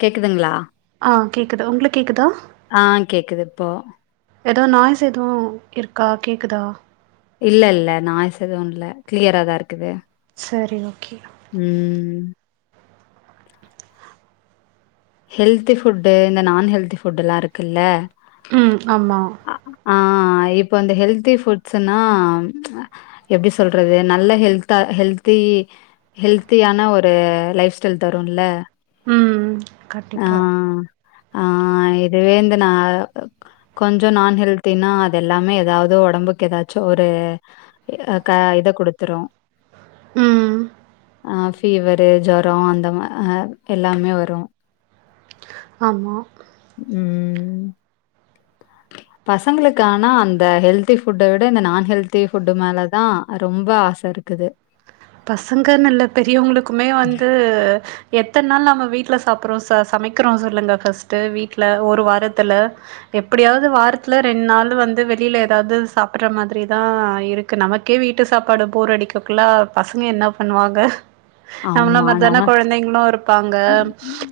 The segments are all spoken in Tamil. கேக்குதுங்ளா ஆ கேக்குது ஒங்ளுக் கேக்குதா ஆ கேக்குது இப்போ எதோ நாய்ஸ் எதுவு இர்க்கா கேக்குதா இல்ல இல்ல நாய்ஸ் எது இல்ல க்ளியரா தா இருக்குது சரி ஓகே [inaudible] ஹெல்த்தி ஃபுட்டு இந்த நான் ஹெல்தி ஃபுட் எல்லா இருக்குல்ல ம் ஆமா ஆ இப்ப இந்த ஹெல்தி ஃபுட்ஸுனா எப்டி சொல்றது நல்ல ஹெல்த்தா ஹெல்த்தி ஹெல்த்தியான ஒரு லைஃப் ஸ்டைல் தருல்ல ம் ஆ கண்டிப்பா ஆ இதுவே இந்து நா கொஞ்ச நான் ஹெல்தினா அது எல்லாமே எதாவ்து ஒடம்புக்கு எதாச்சு ஒரு இத க இத குடுத்துரு ம் அ ஃபீவரு ஜொரோ அந்த ம அ எல்லாமே வரு ஆமா ம் பசங்ளுக்கு ஆனா அந்த ஹெல்த்தி ஃபுட்ட விட இந்த நான் ஹெல்த்தி ஃபுட்டு மேலதா ரொம்ப ஆச இருக்குது பசங்கன இல்ல பெரியவுங்ளுக்குமே வந்து எத்தன் நாள் நம்ம வீட்ல சாப்புற்றோ ச சமக்கிறோ சொல்லுங்க ஃபஸ்ட்டு வீட்ல ஒரு வாரத்துல எப்புடியாவ்து வாரத்துல ரெண் நாள் வந்து வெளில எதாவ்து சாப்புற்ற மாதுரிதா இருக் கு நமக்கே வீட்டு சாப்பாடு போர் அடிக்கக்குல்ல பசங்க என்ன பண்ணுவாங்க நம்ள ஆமா மர்தான நம கொழந்தைங்ளு இருப்பாங்க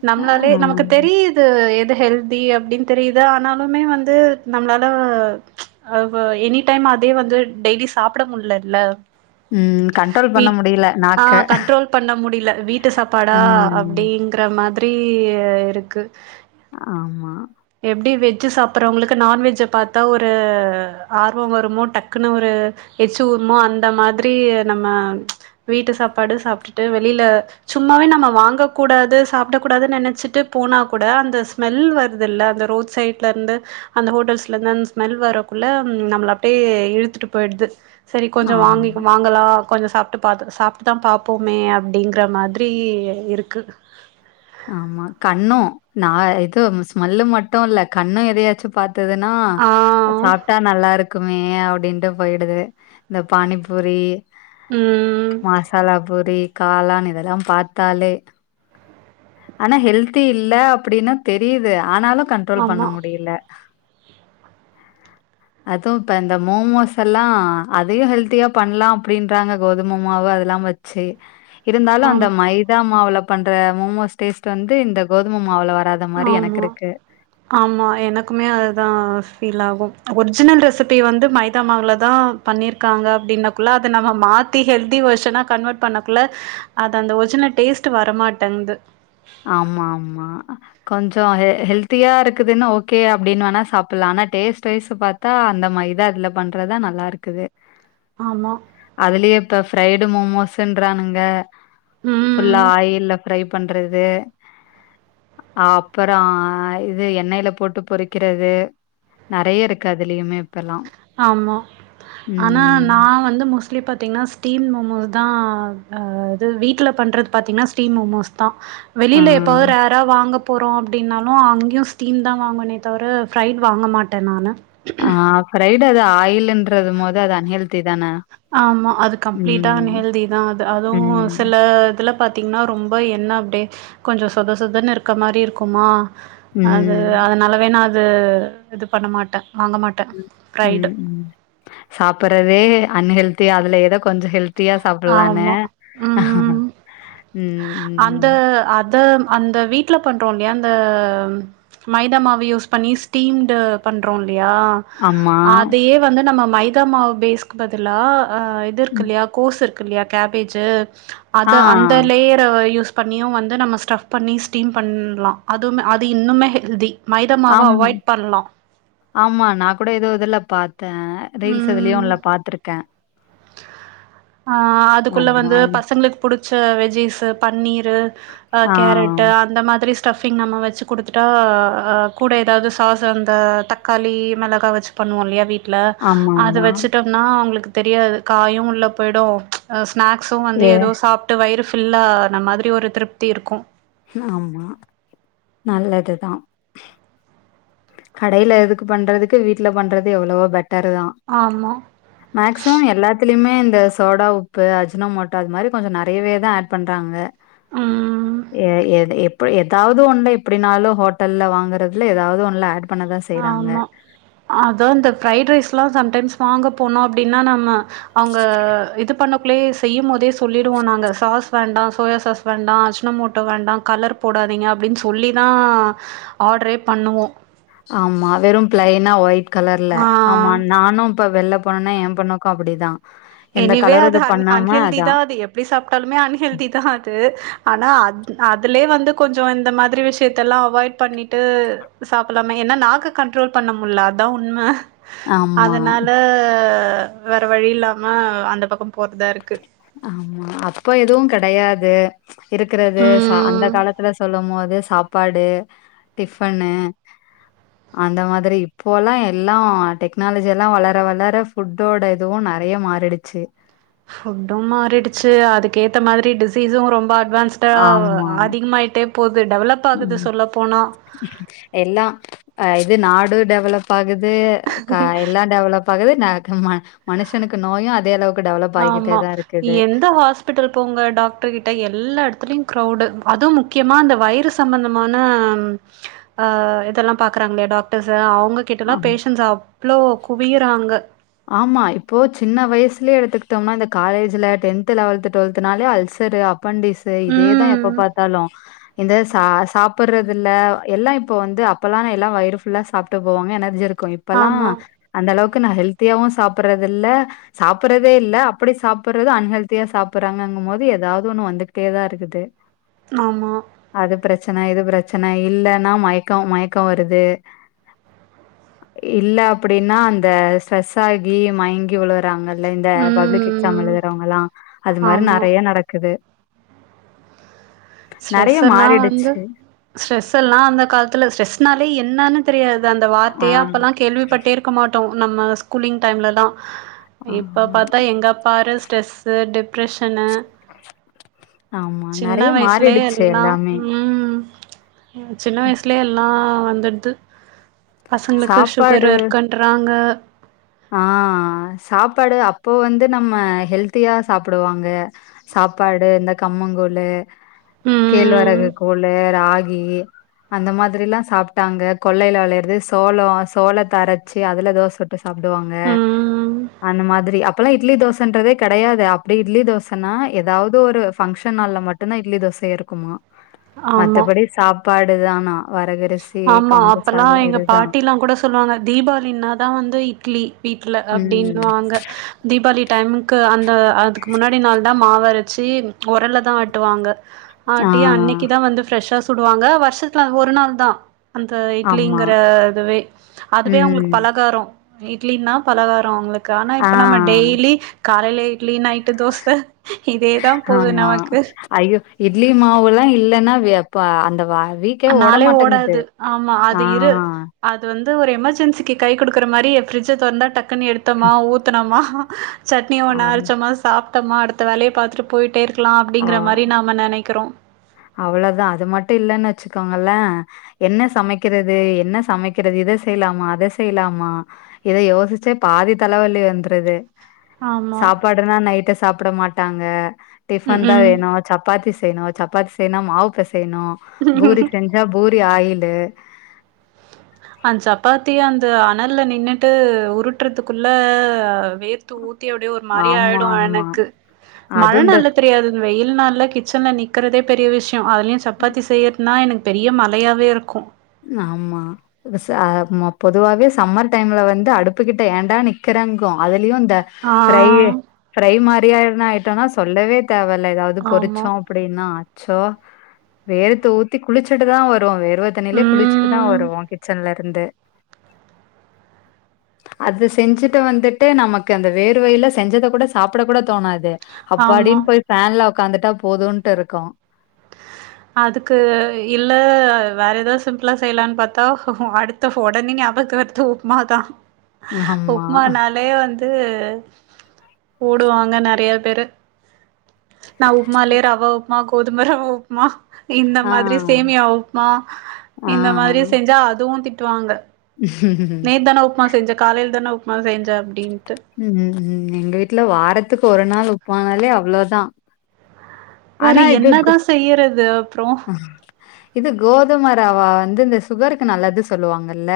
நம்ளாலே ஆ. நமக்கு தெரியி து எது ஹெல்தி அப்டின் தெரியிது ஆனாலுமே வந்து நம்ளால அ பொ எனி டைம் அதே வந்து டெய்லி சாப்புட முல்லல்ல ம் கண்ட்ரோல் பண்ண வீட் முடிய்ல ஆ நாக்க கண்ட்ரோல் பண்ண முடில வீட்டு சாப்பாடா ம். அப்டிங்ற மாத்ரி இருக்கு ஆமா எப்டி வெஜ்ஜி சாப்புற்றவுங்ளுக்கு நான்வெஜ்ஜ பாத்தா ஒரு ஆர்வ வருமோ டக்குனு ஒரு எச்சி ஊருமோ அந்த மாத்ரி நம்ம வீட்டு சாப்பாடு சாப்ட்டுட்டு வெளில சும்மாவே நம்ம வாங்கக் கூடாது சாப்டக் கூடாது நெனச்சிட்டு போனா கூட அந்த ஸ்மெல் வர் ருதுல்ல அந்த ரோட் சைட்லர்ந்து அந்த ஹோட்டல்ஸ்லந் அந்தா ஸ்மெல் வரக்குள்ள நம்ள அப்டே இழுத்துட்டு போய்ட்து சரி கொஞ்ச வாங்கி ஆமா, வாங்கலா கொஞ்ச சாப்ட்டு பாத் சாப்பிட்டு தா பாப்போமே அப்படிங்கற மாதிரி இருக்கு ஆமா கண்ணோ நா எது ஸ்மெல் மட்டு இல்ல கண்ணு எதயாச்சு பாத் துன்னா ஆ சாப்ட்டா நல்லா இருக்குமே அப்டிண்ட்டு போயிடுது இந்த பானிபூரி ம் மசாலா பூரி காளான் இதெல்லா பாத்தாலே ஆனா ஹெல்தி இல்ல அப்டின்னு தெரியுது ஆனாலு கண்ட்ரோல் பண்ண ஆமா முடியல [inaudible] அதுவு இப்ப இந்த மோமோஸ் எல்லா அதையு ஹெல்த்தியா பண்ணலா அப்படின்றாங்க கோது மொமவ அதெல்லா வச்சு இருந்தாலு அந்த ஆமா மைதா மாவுல பண்ற மொமோஸ் டேஸ்ட் வந்து இந்த கோதும மாவுல வராது ஆமா ஆமா எனக்குமே அதுதா ஃபீல் ஆகும் ஒரிஜினல் ரெசிபி வந்து மைதா மாவுல தா பண்ணிருக்காங்க அப்படின்னக்குள்ள அத நம்ம மாத்தி ஹெல்தி வெர்ஷனா கன்வெர்ட் பண்ணக்குள்ள அது அந்த ஒரிஜினல் டேஸ்ட் வரமாட்டேங்குது ஆமா ஆமா கொஞ்சோ ஹெல்தியா இருக்குதுன்னு ஓகே அப்டின்னு வேணா சாப்பிடலா ஆனா டேஸ்ட்வைஸ் பாத் தா அந்த மைதா இதுல பண்றதுதா நல்லா இருக்குது ஆமா அதுலயே இப்ப ஃரைடு மோமோஸ்ன்றானுங்க ஃபுல்லா ம் ஆயில்ல ஃப்ரை பண்றது அப்பறோ இது எண்ணெய்ல போட்டு பொறிக்கிறது நெறைய இருக்கு அதுலயுமே இப்பல்லா ஆமா ஆனா நா வந்து மொஸ்ட்லி பாத்திங்கன்னா ஸ்டீம் மோமோஸ் தா இது வீட்ல பண்றது பாத்தீங்கன்னா ஸ்டீம் மோமோஸ் தா ஆ வெளியில எப்பவாது ரேரா வாங்க போறோ அப்படின்னாலு அங்கேயு ஸ்டீம் தா வாங்குவேனே தவிர ஃரைட் வாங்க மாட்டே நானு ஆ ஃரைட் அது ஆயல்ன்றது மோது அது அன்ஹெல்த்தி ஹெல்த்தி தானா ஆமா அது கம்ப்ளீட்டா அன் ஹெல்தி தா அது அதுவு சில ம் இதுல பாத் பாத்தீங்கன்னா ரொம்ப என்ன அப்டியே கொஞ்சோ சொத சொதன்னு இருக்க மாரி இருக்குமா அது ம் அதனாலவே நா அது இது பண்ண மாட்டே வாங்க மாட்டே ம் சாப்பறதே அன்ஹெல்தி அதுல எத கொஞ்ச ஹெல்த் ஹெல்த்தியா சாப்பிடலானு ஆமா ம் ம் அந்த ம் அத அந்த வீட்ல பண்றோ இல்லையா அந்த மைதா மாவு யூஸ் பண்ணி ஸ்டீம்டு பண்றோ இல்லையா ஆமா அதையே வந்து நம்ம மைதா மாவு பேஸ்கு பதிலா அ இது இருக்கு ம். இல்லையா கோஸ் இருக் கில்லையா கேபேஜ் ஆ அது அந்த லேயர் யூஸ் பண்ணியு வந்து நம்ம ஸ்டப் பண்ணி ஸ்டீம் பண்ணலா அதுவு அது இன்னுமே ஹெல்தி மைதா மாவ ஆம் அவாய்ட் பண்லா ஆமா நா கூட ஏதோ இதுல பார்த்தே ரீல்ஸ் இதுலயோ ம் ஒன்னுல பா்த்திருக்கே ஆ அதுக்குள்ள வந்து பசங்களுக்கு புடிச்ச வெஜிஸ் பன்னீரு ஆ கேரட் அந்த மாதிரி ஸ்டஃபிங் நம்ம வச்சு கொடுத்துட்டா கூட ஏதாவது சாஸ் அந்த தக்காளி மெளகா வச் பண்ணுவோ இல்லியா வீட்ல ஆமா அது ஆமா வச்சுட்டோம்னா அவுங்களுக்கு தெரியாது காயு உள்ள போயிடு ஸ்நாக்ஸ்சு வந்து ஏ எதோ சாப்ட்டு வயிறு ஃபில்ல ஆன மாதிரி ஒரு திருப்தி இருக்கு ஆமா நல்லதுதா கடையில எதுக்கு பண்றதுக்கு வீட்ல பண்றது எவ்ளோவோ பெட்டரு தா ஆமா மேக்சிமம் எல்லாத்துலேயுமே இந்த சோடா உப்பு அஜ்னோ மோட்டா அது மாதிரி கொஞ்சோ நைறையவே தா ஆட் பண்றாங்க ம் [unintelligible] ஏ எப்ப எதாவுது ஒண்ணுல எப்டினாலு ஹோட்டல்லல வாங்கறதுல எதாவுது ஒண்ணு ஆட் பண்ணதான் செய்யறாங்க ஆமா அதா இந்த பிரஃரைட் ரைஸ் எல்லா சம்டைம்ஸ் வாங்க போனா அப்டின்னா நம்ம அவுங்க இது பண்ண செய்யுபோதே சொல்லிடுவோ நாங்க சாஸ் வேண்டா சோயா சாஸ் வேண்டா அஜன மோட்டோ வேண்டா கலர் போடாதீங்க அப்டின்னு சொல்லி தா‌ ஆர்டரே பண்ணுவோ ஆம்மா வெறு பிளைனா ஒயிட் கலர்ல ஆ ஆமா நானு இப்ப வெளில போனனா ஏ பொண்ணக்கு அப்டிதா எனிவே அது அ அன்ஹெ்திதா அதான் அது எப் எப்டி சாப்பிட்டாலுமே அன்ஹெல்தி தா அது ஆனா அதுலே வந்து கொஞ்சோ இந்த மாதிரி விஷியத்த எல்லா அவாய்ட் பண்ணிட்டு சாப்பலாம ஏனா நாக்க கண்ட்ரோல் பண்ண முல்ல அதா உண்ம ஆமா அதனால வேற வழி இல்லாம அந்த பக்கோ போறதா இருக்கு ஆமா அப்ப எதுவு கெடையாது இருக்குறது ச அந்த ம் காலத்துல சொல்லு போது சாப் சப்பாடு டிஃபன்னு அந்த மாதிரி இப்போல்லா எல்லா டெக்னாலஜி எல்லா வளர வளர ஃபுட்டோட இதுவு நெறைய மாறிடுச்சு ஃபுட்டு மாறிடுச்சு அதுக்கேத்த மாதிரி டிசீஸம் ரொம்ப அட்வான்ஸ் ட்டா ஆமா அதிகமாயிட்டே போகுது டெவலப் ஆகுது ம் சொல்ல போனா எல்லா இது நாடு டெவலப் ஆகுது எல்லா டெவலப் ஆகுது மனுஷனுக்கு நோயு அதே அளவுக் ஆமா எந்த ஹாஸ் பிட்டல் போங்க டாக்டர் கிட்ட எல்லா எடத்துலயு ஃகிரவுடு அதுவு முக்கியமா அ வைரஸ் த் சம்பந்தமான அ இதெல்லா பாக்குறாங்களா டாக்டர்ஸ் அவுங்க கிட்டலா ஆமா பேஷன்ஸ் அவ்ளோ குவியிறாங்க ஆமா இப்போ சின்ன வயசுலயே எடுத்துக்கிட்டோம்னா இந்த காலேஜ்ல டென்த் லெவன்த் டுவெல்தனாலே அல்சர் அப்பண்டிஸ்சு இதேதா எப்ப ம் பாத்தாலு இந்த சா சாப்பிற்றதுல்ல எல்லா இப்போ வந்து அப்போலா எல்லா வயிறு ஃபுல்லா சாப்பிட்டு போவாங்க எனர்ஜி க்கு இப்பெல்லா ஆமா அந்த அளவுக்கு நா ஹெல்த்தியாவு சாப்படுறது இல்ல சாப்பிறதே இல்ல அப்டி சாப்பிடுறது அன்ஹெல்தியா சாப்பிற்றாங்கு போது எதாவுது ஒண்ணு வந்துகிட்டேதா இருக்குது [unintelligible] ஆமா அது பிரச்சன இது பிரச்சன இல்லன்னா மயக்கோ மயக்கோ வருது இல்ல அப்டின்னா அந்த ஸ்ட்ரெஸ் ஆகி மயங்கி விழு றாங்கள்ள இந்த பப்ளிக் எக்ஸாம் ம் எழுதுறவங்கல்லா அது மாரி ஆமா நெறைய நடக்குது நெறைய ஸ்ட்ரெஸ் எல்லா வந்து மாறிடுச்சு ஸ்ட்ரெஸ் எல்லா அந்த காலத்துல ஸ்டரெஸ்னாலே என்னன்னு தெரியாது அந்த ஆ வார்த்தையா அப்பல்லா கேள்விப்பட்டே இரு இருக்க மாட்டோ நம்ம ஸ்கூலிங் டைம்லல்லா இப்ப ஆமா பாத்தா எங்கப்பாரு ஸ்ட்ரெஸ்ஸு டிப்ரெஷன்னு ஆமா நெறய மா சுலே எல்லா ம் சின்ன வயசுலயே எல்லா வந்துடுது பசங்களுக்கு சுகர் சாப்பாடு இருக்குன்றாங்க ஆ சாப்பாடு அப்போ வந்து நம்ம ஹெல்த்தியா சாப்பிடுவாங்க சாப்பாடு இந்த கம்மங்கூலு கேழ்வரகு ம் கூலு ராகி அந்த மாதிரிலா சாப்பிட்டாங்க கொள்ளையில விளையறது சோளோ சோளத்தரைச்சி அதுல தோச சுட்டு சாப்பிடுவாங்க ம் அந்த மாதிரி அப் ப லாம் இட்லி தோசன்றதே கெடயாது அப்டி இட்லி தோசன்னா ஏதாவது ஒரு ஃபங்க்ஷன் ஹால்ல மட் டு்ந்தா இட்லி தோசை இருக்குமா ஆமா மத்தபடி சாப்பாடு தானா வரகரிசி ஆமா கம்பு அப்பல்லா சாத எங்க இதுதா பாட்டிலா கூட சொல்லுவாங்க தீபாவளினாதா வந்து இட்லி வீட்டு்ல அப்படின்னு ம். வாங்க தீபாளி டைமுக்கு அந்த அதுக்கு முன்னாடி நாள் தா மாவரச்சி உரல்ல தா ஆட்டுவாங்க ஆ ஆட்டி அன்னிக்கு தா வந்து ஃபிரஷா சா புடுவாங்க வர்ஷத்துல அ ஒரு நாள் தா அந்த ஆமா. இட்லிங்கிற இதுவே அதுவே அவங்களுக்கு ம். பலகாரோ இட்லின்னா பலகாரோ அவங்களுக்கு ஆனா ஆ இப்ப நம்ம டெய்லி காலேல இட்லி நைட்டு தோச இதே தா போது ஆமா. நமக்கு ஐயோ இட்லி மாவுல்லா இல்லன்னா ப அந்த வா வீ அந் நாளே ஓடாது ஆமா அது இரு அது வந்து ஒரு எமர்ஜென்சிக்கு கை குடுக்குற மாரி ஃப்ரி்ஜ தொறந்தா டக் குனு எடுத்தோமா ஊத்தனமா சட்னி ஆ ஒன்ன அரச்சமா சாப்ட்டம்மா அடுத்த வேலய பாத்துட்டு போயிட்டே இருக்கலா அப்படிங்கிற ஆ. மாரி நாம நெனைக்கிறோ அவ்ளோதா அது மட்டு இல்லன்னு வச்சுக்கோங்களே என்ன சமைக்கிறது என்ன சமைக்கிறது இத செய்லாமா அத செய்லாமா இத யோசிச்சே பாதி தலவலி வந்துருது ஆமா சாப்பாடுனா நைட்டு சாப்ட மாட்டாங்க ம் டிஃபன் தா ம் வேணு சப்பாத்தி செய்யணு சப்பாத்தி செய்யனா மாவு பெசயணு பூரி செஞ்சா பூரி ஆயிலு அந்த் சப்பாத்தி அந்த அனல்ல நின்னுட்டு உருட்டுறதுக்குள்ள வேர்த் து ஊத்தி அப்டியே ஒரு மாரி ஆமா ஆயிடு ஆமா எனக்கு மழ அதுவு இந்த நாள்ல தெரியாது வெயில் நாள்ல கிச்சன்ல நிக்குறதே பெரிய விஷ்யோ அதுலயு சப்பாத்தி செய்யரத் னா எனக் பெரிய மலையாவே இருக்கு ஆமா ஸ் அ மா பொதுவாவே சம்மர் டைம்ல வந்து அடுப்புகிட்ட ஏண்டா நிக்கிறங்கு அதுலயு இந்த ஆ தை ஃப்ரை மாரியான ஆயிட்டோனா சொல்லவே தேவல்ல ஏதாவது ஆமா பொறிச்சோ அப்படினா அச்சோ வேர்த்து ஊத்தி குளிச்சுட்டு தா வருவோ வேர்வ தண்ணிலே குளிச்சுட்டுதா ம் வருவோ கிச்சன் லருந்து அது செஞ்சுட்டு வந்துட்டு நமக்கு அந்த வேர்வைல செஞ்சத கூட சாப்பிட கூட தோணாது ஆமா அப்பாடின் போய் ஃபேன்ல உக்காந்துட்டா போதுன்ட்டு இருக்கு அதுக்கு இல்ல வேற ஏதாது சிம்ப்ளா செய்லான் பாத்தா அடுத் த ஒடனே ங்க அபுக்கெடுத்து உப்மா தா [unintelligible] ஆமா உப்மா நாலே வந்து ஓடுவாங்க நெறய பேரு நா உப்மாலேயே ரவ உப்மா கோதும ரவ உப்மா இந்த ஆ மாதிரி சேமியா உப்மா ஆ இந்த மாதிரி செஞ்சா அதுவு திட்டுவாங்க நேத் தானே உப்மா செஞ்சே காலையில தானே உப்மா செஞ்சே அப்டின்ட்டு ம் ம் எங்க வீட்ல வாரத்துக்கு ஒரு நாள் உப்மானாலே அவ்ளோதா வேற ஆனா இது கோ என்னதா செய்றது அப்றோ இது கோதுமரவா வந்து இந்த சுகருக்கு நல்லது சொல்லுவாங்கல்ல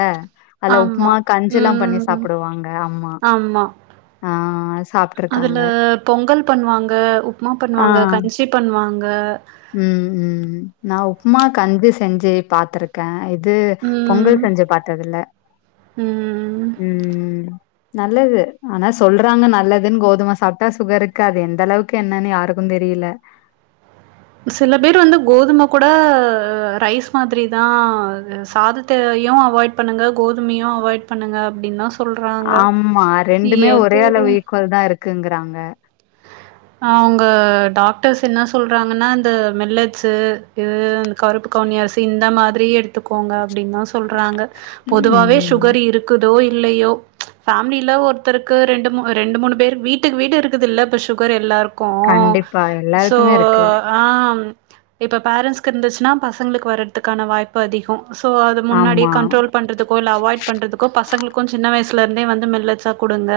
அதுல ஆமா உப்மா கஞ்சில்லா பண்ணி ம் சாப்டுவாங்க ஆமா அதுல பொங்கல் பண்ணுவாங்க உப்மா ஆ பண்ணுவாங்க கஞ்சி பண்வாங்க ம் ம் ம் நா உப்மா கஞ்சி செஞ்சு பாத்ருக்கே இது ம் பொங்கல் செஞ்சு பாத்தது இல்ல ம் நல்லது ஆனா சொல்றாங்க நல்லதுன் கோதும சாப்ட்டா சுகருக்கு அது எந்த அளவுக் கு என்னன்னு யாருக்கு தெரில சில பேர் வந்து கோதும கூட ரைஸ் மாதிரி தா சாதத்தையு அவாய்ட் பண்ணுங்க கோதுமையு அவாய்ட் பண்ணுங்க அப்டின் தா ஆமா ரெண்டுமே ஒரே அளவு ஈக்குலள் தா இருக்குங்றாங்க அவுங்க டாக்டர்ஸ் என்ன சொல்றாங்கன்னா இந்த மில்லட்ஸு இது கருப்பு கவுன்னி அரிசி இந்த மாதிரி எத்துக்கோங்க அப்டின்தா சொல்றாங்க பொதுவாவே ம். சுகர் இருக்குதோ இல்லையோ ஃபேம்லில ஒருத்தருக்கு ரெண்டு ரெண்டு மூணு பேர் வீட்டுக்கு வீடு இருக்குது இல்ல இப்ப சுகர் எல்லாருக் கு கண்டிப்பா. சோ எல்லாருக்குமே இருக்கு. அதா இப்போ பேரண்ட்ஸ்க்கு இருந்துச்சுன்னா பசங்களுக்கு வர்றதுக்கான வாய்ப்பு அதிகோ ஸோ அது முன்னாடியே ஆமா. கண்ட்ரோல் பண்ணுறதுக்கோ இல்ல அவாய்ட் பண்றதுக்கோ பசங்ளுக்கு சின்ன வயசுல இருந்தே வந்து மில்லட்ஸ்ஸ குடுங்க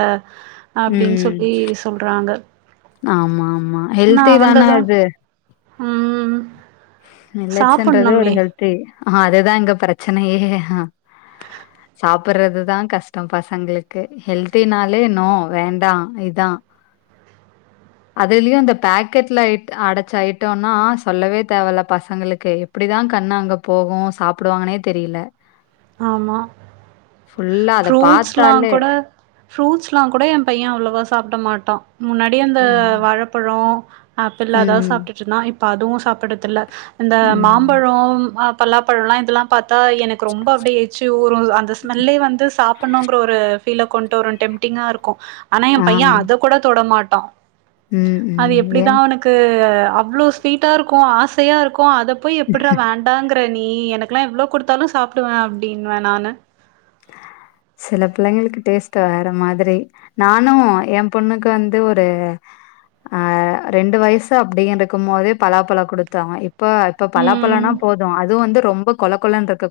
அப்டின் சொல்லி சொல்றாங்க ஆமா ஆமா ஆமா ஆனா ஹெல்த்தி அவங்க தான தா அது. ம்‌ ம் மில்லட்ஸ்சுன்றது ஒரு சாப்புட்ணுமே ஹெல்தி ஆ அதுதா இங்க பிரச்சனையே அ [inaudible] சாப்புட்றது தா கஷ்டோ பசங்ளுக்கு ஹெல்த்தினாலே நோ வேண்டா இதா அதுலியு இந்த பேக்கெட்ல அடைச்ச ஐட்டம்னா சொல்லவே தேவல பசங்களுக்கு எப்டிதா கண்ணு அங்க போகு சாப்டுவாங்கன்னே தெரில ஆமா ஃபுல்லா அத ஃப்ரூட்ஸ்லா பார்த்தாலே கூட ஃப்ரூட்ஸ்ல்லா கூட எ பைய அவ்ளவோ சாப்ட மாட்டா முன்னாடி அந்த ம். வாழைப்பழோ ஆப்பிள்ளதா ம். சாப்ட்டுட்டு இருந்தா இப்ப அதுவு சாப்புடுறதில்ல இந்த மா ம். ம்பழோ பலாப்பழோ இதெல்லா பாத்தா எனக்கு ரொம்ப அப்டியே ஏச்சு ஊரு அந்த ஸ்மெல்லே வந்து சாப்புட்ணுங்ற ஒரு ஃப்பீல கொண்டு வரு டெம்டிங்கா இருக்கு ஆனா எ ஆ. பைய அத கூட தொடமாட்டா ம் ம் அது ஏன் எப்டிதா அவனுக்கு அவ்ளோ ஸ்வீட்டா இருக்கு ஆசையா இருக்கு அத போய் எப்புட்றா வேண் ங்குர நீ எனக்கெல்லா எவ்ளோ குடுத்தாலு சாப்டுவே அப்டின்வ நானு சில புள்ளைங்ளுக்கு டேஸ்ட் வேற மாதிரி நானு எ பொண்ணுக்கு வந்து ஒரு அ ரெண்டு வயசு அப்டி இருக்கு போதே பலாப்பழோ குடுத்தோ இப்ப இப்ப பலாப்பழனா ம். போது அதுவு வந்து ரொம்ப கொல கொலனு இருக்க